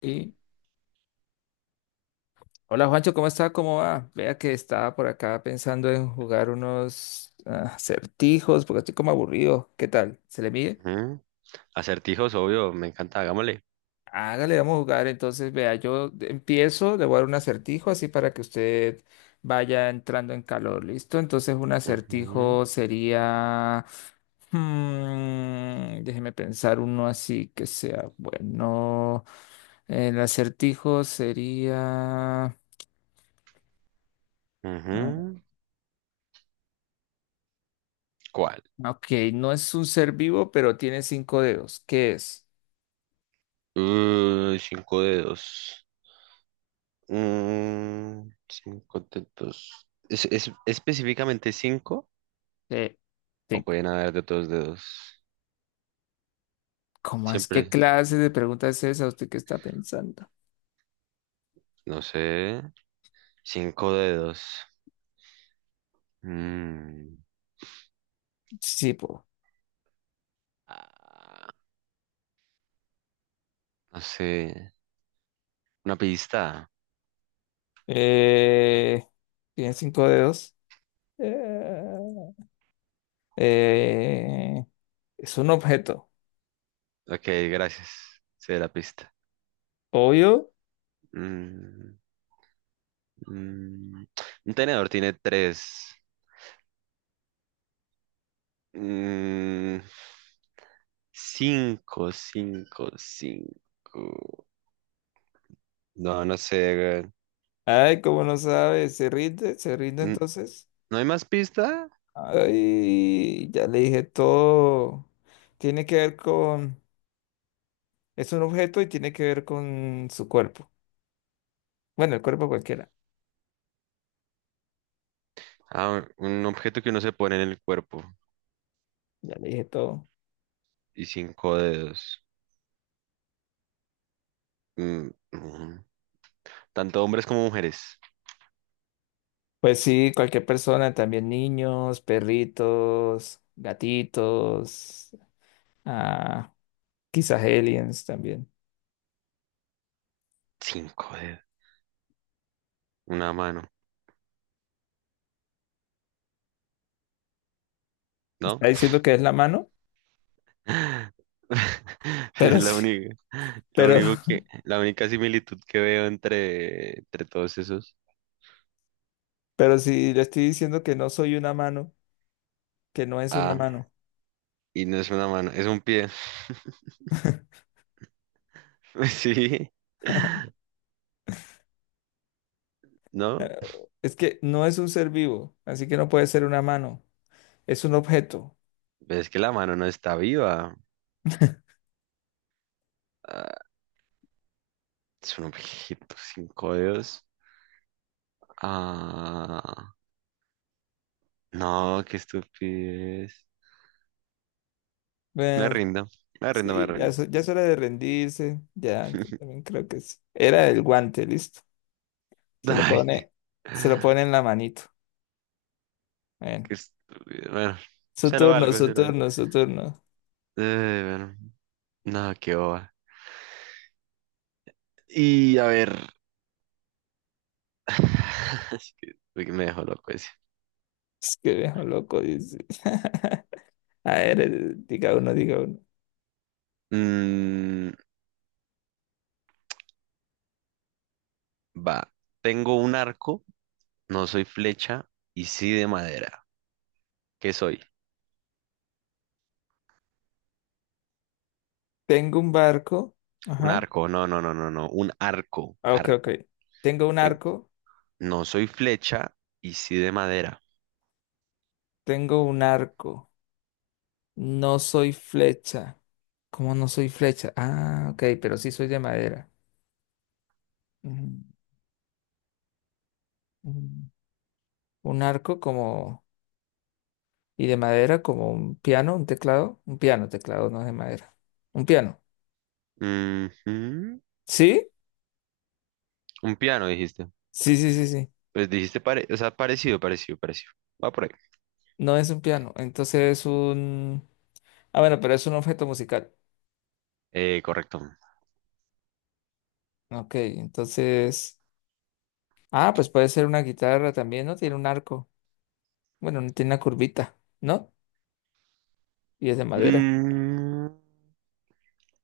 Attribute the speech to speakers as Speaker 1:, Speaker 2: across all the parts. Speaker 1: Y hola, Juancho, ¿cómo está? ¿Cómo va? Vea que estaba por acá pensando en jugar unos acertijos porque estoy como aburrido. ¿Qué tal? ¿Se le mide?
Speaker 2: Ujú. Acertijos, obvio, me encanta, hagámosle.
Speaker 1: Hágale, vamos a jugar. Entonces, vea, yo empiezo, le voy a dar un acertijo así para que usted vaya entrando en calor, ¿listo? Entonces, un
Speaker 2: Ujú,
Speaker 1: acertijo sería... déjeme pensar uno así que sea bueno. El acertijo sería... ah,
Speaker 2: ujú. ¿Cuál?
Speaker 1: Ok, no es un ser vivo, pero tiene cinco dedos. ¿Qué es?
Speaker 2: Cinco dedos. Mm, cinco dedos. ¿Es específicamente cinco?
Speaker 1: Eh,
Speaker 2: ¿O
Speaker 1: Cinco.
Speaker 2: pueden haber de dos dedos?
Speaker 1: ¿Cómo es? ¿Qué
Speaker 2: Siempre,
Speaker 1: clase de pregunta es esa? ¿Usted qué está pensando?
Speaker 2: no sé. Cinco dedos. Mm,
Speaker 1: Sí, po.
Speaker 2: ah, no sé. Una pista.
Speaker 1: Eh, Tiene cinco dedos. Eh, eh, es un objeto.
Speaker 2: Ok, gracias. Sé la pista.
Speaker 1: Obvio.
Speaker 2: Mm, mm. Un tenedor tiene tres. Mm, cinco, cinco, cinco. No, no sé, weón.
Speaker 1: Ay, ¿cómo no sabe? ¿Se rinde? ¿Se rinde
Speaker 2: Mm,
Speaker 1: entonces?
Speaker 2: ¿no hay más pista?
Speaker 1: Ay, ya le dije todo. Tiene que ver con... Es un objeto y tiene que ver con su cuerpo. Bueno, el cuerpo cualquiera.
Speaker 2: Ah, un objeto que uno se pone en el cuerpo
Speaker 1: Ya le dije todo.
Speaker 2: y cinco dedos. Mm, mm. Tanto hombres como mujeres.
Speaker 1: Pues sí, cualquier persona, también niños, perritos, gatitos, ah, quizás aliens también.
Speaker 2: Cinco dedos. Una mano,
Speaker 1: Está
Speaker 2: ¿no?
Speaker 1: diciendo que es la mano,
Speaker 2: Es
Speaker 1: pero
Speaker 2: la
Speaker 1: sí,
Speaker 2: única,
Speaker 1: pero,
Speaker 2: la única similitud que veo entre todos esos.
Speaker 1: pero sí le estoy diciendo que no soy una mano, que no es una
Speaker 2: Ah,
Speaker 1: mano.
Speaker 2: y no es una mano, es un pie. Sí. ¿No?
Speaker 1: Eh, Es que no es un ser vivo, así que no puede ser una mano. Es un objeto.
Speaker 2: Es que la mano no está viva. Ah, es un objeto sin codos. Ah, no, qué estupidez. Me
Speaker 1: Bueno,
Speaker 2: rindo, me rindo, me
Speaker 1: sí, ya,
Speaker 2: rindo.
Speaker 1: ya es hora de rendirse. Ya, yo también creo que sí. Era el guante, listo. Se lo
Speaker 2: Ay, qué,
Speaker 1: pone, se lo pone en la manito. Ven.
Speaker 2: qué estúpido. Bueno,
Speaker 1: Su
Speaker 2: se lo
Speaker 1: turno,
Speaker 2: valgo,
Speaker 1: su
Speaker 2: se lo valgo.
Speaker 1: turno, su turno.
Speaker 2: Bueno, no, qué boba. Y a ver. Es que uy, me dejó loco ese.
Speaker 1: Es que viejo loco, dice. A ver, diga uno, diga uno.
Speaker 2: Mm, va. Tengo un arco, no soy flecha y sí de madera. ¿Qué soy?
Speaker 1: Tengo un barco.
Speaker 2: Un
Speaker 1: Ajá.
Speaker 2: arco, no, no, no, no, no. Un arco,
Speaker 1: Ah, Ok, ok.
Speaker 2: arco.
Speaker 1: Tengo un
Speaker 2: Ven,
Speaker 1: arco.
Speaker 2: no soy flecha y sí de madera.
Speaker 1: Tengo un arco. No soy flecha. ¿Cómo no soy flecha? Ah, ok, pero sí soy de madera. Ujú, ujú. Un arco como... Y de madera como un piano, un teclado. Un piano, teclado no es de madera. Un piano.
Speaker 2: Ujú.
Speaker 1: ¿Sí?
Speaker 2: Un piano, dijiste.
Speaker 1: Sí, sí, sí, sí.
Speaker 2: Pues dijiste, o sea, parecido, parecido, parecido. Va por ahí.
Speaker 1: No es un piano, entonces es un... Ah, bueno, pero es un objeto musical.
Speaker 2: Correcto.
Speaker 1: Ok, entonces... Ah, pues puede ser una guitarra también, ¿no? Tiene un arco. Bueno, no tiene una curvita, ¿no? Y es de madera.
Speaker 2: Mm,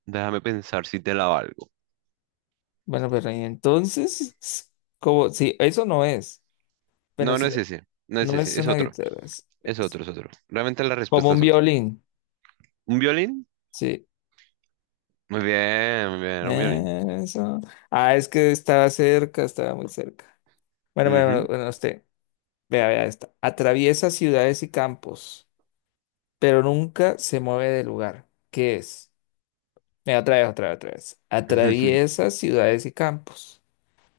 Speaker 2: déjame pensar si te la valgo.
Speaker 1: Bueno, pero y entonces... Como... Sí, eso no es. Bueno,
Speaker 2: No, no
Speaker 1: si
Speaker 2: es ese. No es
Speaker 1: no es
Speaker 2: ese. Es
Speaker 1: una
Speaker 2: otro.
Speaker 1: guitarra,
Speaker 2: Es
Speaker 1: es
Speaker 2: otro, es otro. Realmente la
Speaker 1: como
Speaker 2: respuesta
Speaker 1: un
Speaker 2: es otra.
Speaker 1: violín.
Speaker 2: ¿Un violín?
Speaker 1: Sí.
Speaker 2: Muy bien, un violín.
Speaker 1: Eso. Ah, es que estaba cerca, estaba muy cerca. Bueno, bueno, bueno,
Speaker 2: Ujú.
Speaker 1: bueno, usted. Vea, vea esta. Atraviesa ciudades y campos, pero nunca se mueve del lugar. ¿Qué es? Mira, otra vez, otra vez, otra vez. Atraviesa ciudades y campos,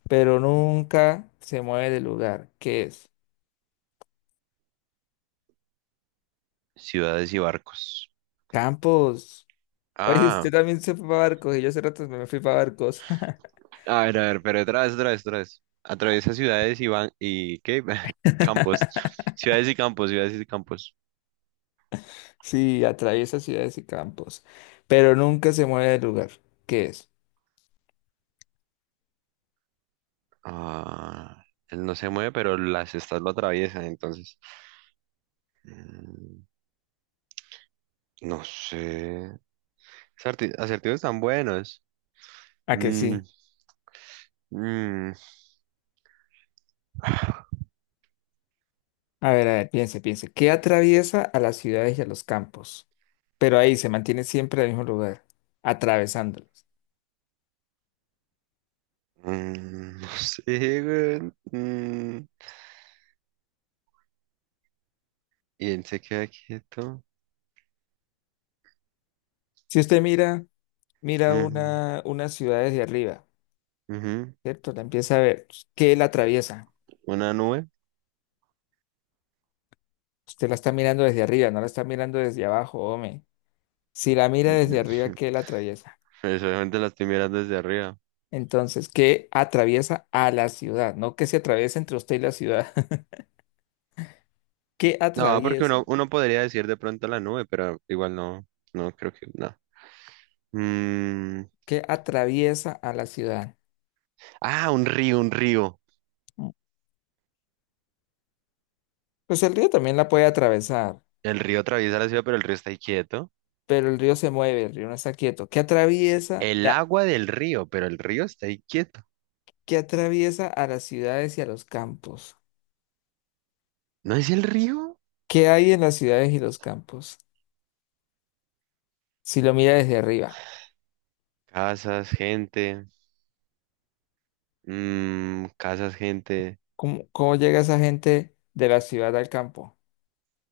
Speaker 1: pero nunca se mueve del lugar. ¿Qué es?
Speaker 2: Ciudades y barcos.
Speaker 1: Campos. Oye,
Speaker 2: Ah.
Speaker 1: usted también se fue para barcos y yo hace rato me fui para barcos.
Speaker 2: A ver, pero otra vez, otra vez, otra vez. Atraviesa ciudades y van y ¿qué? Campos. Ciudades y campos, ciudades y campos.
Speaker 1: Sí, atraviesa ciudades y campos, pero nunca se mueve del lugar. ¿Qué es?
Speaker 2: Ah, él no se mueve, pero las estas lo atraviesan, entonces. Mm, no sé. Acertijos tan buenos.
Speaker 1: ¿A que
Speaker 2: Mm,
Speaker 1: sí?
Speaker 2: mm,
Speaker 1: A ver, piense, piense. ¿Qué atraviesa a las ciudades y a los campos? Pero ahí se mantiene siempre en el mismo lugar, atravesándolos.
Speaker 2: mm, no sé, güey. Mm, y él se queda quieto.
Speaker 1: Si usted mira... mira
Speaker 2: Ujú,
Speaker 1: una ciudad desde arriba,
Speaker 2: ujú.
Speaker 1: ¿cierto? La empieza a ver. Pues, ¿qué la atraviesa?
Speaker 2: Una nube.
Speaker 1: Usted la está mirando desde arriba, no la está mirando desde abajo, hombre. Si la mira desde arriba, ¿qué la atraviesa?
Speaker 2: Eso solamente la estoy mirando desde arriba.
Speaker 1: Entonces, ¿qué atraviesa a la ciudad? No que se atraviesa entre usted y la ciudad. ¿Qué
Speaker 2: No, porque
Speaker 1: atraviesa?
Speaker 2: uno podría decir de pronto la nube, pero igual no, no creo que, no. Mm,
Speaker 1: ¿Qué atraviesa a la ciudad?
Speaker 2: ah, un río, un río.
Speaker 1: Mm. Pues el río también la puede atravesar,
Speaker 2: El río atraviesa la ciudad, pero el río está ahí quieto.
Speaker 1: pero el río se mueve, el río no está quieto. ¿Qué atraviesa?
Speaker 2: El agua del río, pero el río está ahí quieto.
Speaker 1: ¿Qué atraviesa a las ciudades y a los campos?
Speaker 2: ¿No es el río?
Speaker 1: ¿Qué hay en las ciudades y los campos? Si lo mira desde arriba,
Speaker 2: Casas, gente, mm, casas, gente,
Speaker 1: ¿cómo, cómo llega esa gente de la ciudad al campo?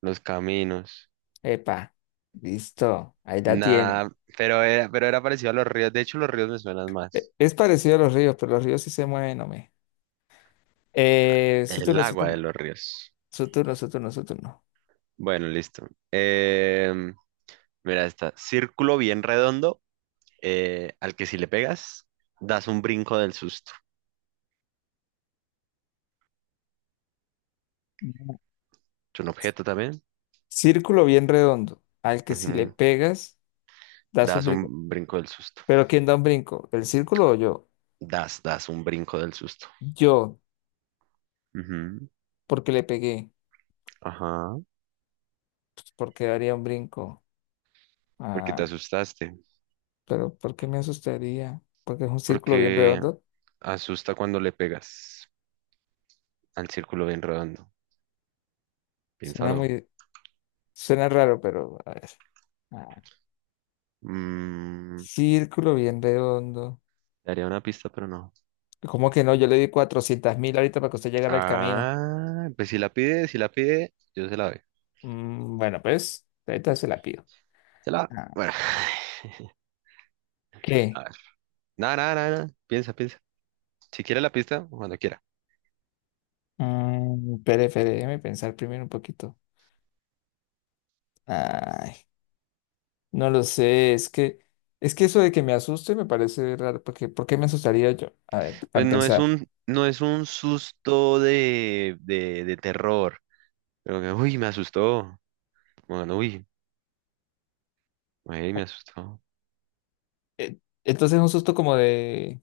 Speaker 2: los caminos.
Speaker 1: Epa, listo, ahí la tiene.
Speaker 2: Nada. Pero era, pero era parecido a los ríos. De hecho, los ríos me suenan
Speaker 1: E-
Speaker 2: más.
Speaker 1: Es parecido a los ríos, pero los ríos sí se mueven, hombre. Su
Speaker 2: El
Speaker 1: turno, su
Speaker 2: agua de
Speaker 1: turno,
Speaker 2: los ríos.
Speaker 1: su turno, su turno, su turno.
Speaker 2: Bueno, listo. Mira esta. Círculo bien redondo al que si le pegas, das un brinco del susto. Es un objeto también.
Speaker 1: Círculo bien redondo, al que si le
Speaker 2: Ujú.
Speaker 1: pegas, das un
Speaker 2: Das
Speaker 1: brinco.
Speaker 2: un brinco del susto.
Speaker 1: Pero ¿quién da un brinco? ¿El círculo o yo?
Speaker 2: Das un brinco del susto.
Speaker 1: Yo,
Speaker 2: Ujú.
Speaker 1: porque le pegué,
Speaker 2: Ajá.
Speaker 1: pues porque daría un brinco.
Speaker 2: Porque te
Speaker 1: Ah,
Speaker 2: asustaste.
Speaker 1: pero ¿por qué me asustaría? Porque es un círculo bien
Speaker 2: Porque
Speaker 1: redondo.
Speaker 2: asusta cuando le pegas al círculo bien rodando.
Speaker 1: Suena
Speaker 2: Piénsalo.
Speaker 1: muy, Suena raro, pero a ver. Ah,
Speaker 2: Mm,
Speaker 1: círculo bien redondo.
Speaker 2: daría una pista, pero no.
Speaker 1: ¿Cómo que no? Yo le di 400.000 ahorita para que usted llegara al camino.
Speaker 2: Ah, pues si la pide, si la pide, yo se la doy.
Speaker 1: Mm, bueno, pues, ahorita se la pido.
Speaker 2: Se la.
Speaker 1: Ah,
Speaker 2: Bueno, a
Speaker 1: ¿Qué?
Speaker 2: ver. Nada, nada, nada, nada. Piensa, piensa. Si quiere la pista, cuando quiera.
Speaker 1: Espere, espere, déjeme pensar primero un poquito. Ay, no lo sé, es que eso de que me asuste me parece raro, porque ¿por qué me asustaría yo? A ver, para
Speaker 2: Pues no es
Speaker 1: empezar.
Speaker 2: un, no es un susto de terror. Pero que, uy, me asustó. Bueno, uy, ay, me asustó.
Speaker 1: Eh, entonces es un susto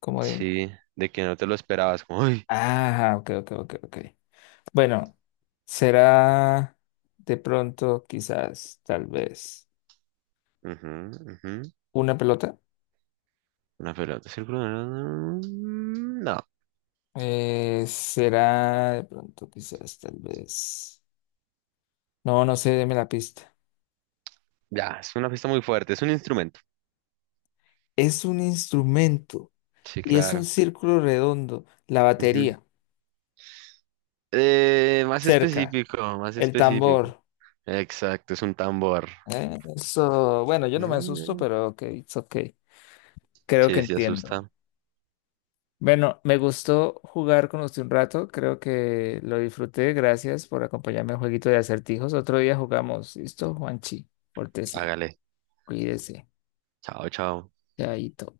Speaker 1: como de,
Speaker 2: Sí, de que no te lo esperabas. Como, uy,
Speaker 1: ok, ok, ok, ok. Bueno, será de pronto, quizás, tal vez,
Speaker 2: ujú, ujú,
Speaker 1: una pelota.
Speaker 2: una pelota circular. Mm, no,
Speaker 1: Será de pronto, quizás, tal vez. No, no sé, deme la pista.
Speaker 2: ya, es una fiesta muy fuerte. Es un instrumento.
Speaker 1: Es un instrumento
Speaker 2: Sí,
Speaker 1: y es un
Speaker 2: claro.
Speaker 1: círculo redondo. La
Speaker 2: Ujú.
Speaker 1: batería,
Speaker 2: Más
Speaker 1: cerca,
Speaker 2: específico, más
Speaker 1: el
Speaker 2: específico.
Speaker 1: tambor.
Speaker 2: Exacto, es un tambor.
Speaker 1: Eso, bueno, yo no me asusto,
Speaker 2: Mm,
Speaker 1: pero ok, it's ok. Creo que
Speaker 2: sí, sí,
Speaker 1: entiendo.
Speaker 2: asusta.
Speaker 1: Bueno, me gustó jugar con usted un rato, creo que lo disfruté. Gracias por acompañarme al jueguito de acertijos. Otro día jugamos. ¿Listo, Juanchi? Pórtese,
Speaker 2: Hágale.
Speaker 1: cuídese,
Speaker 2: Chao, chao.
Speaker 1: chaito.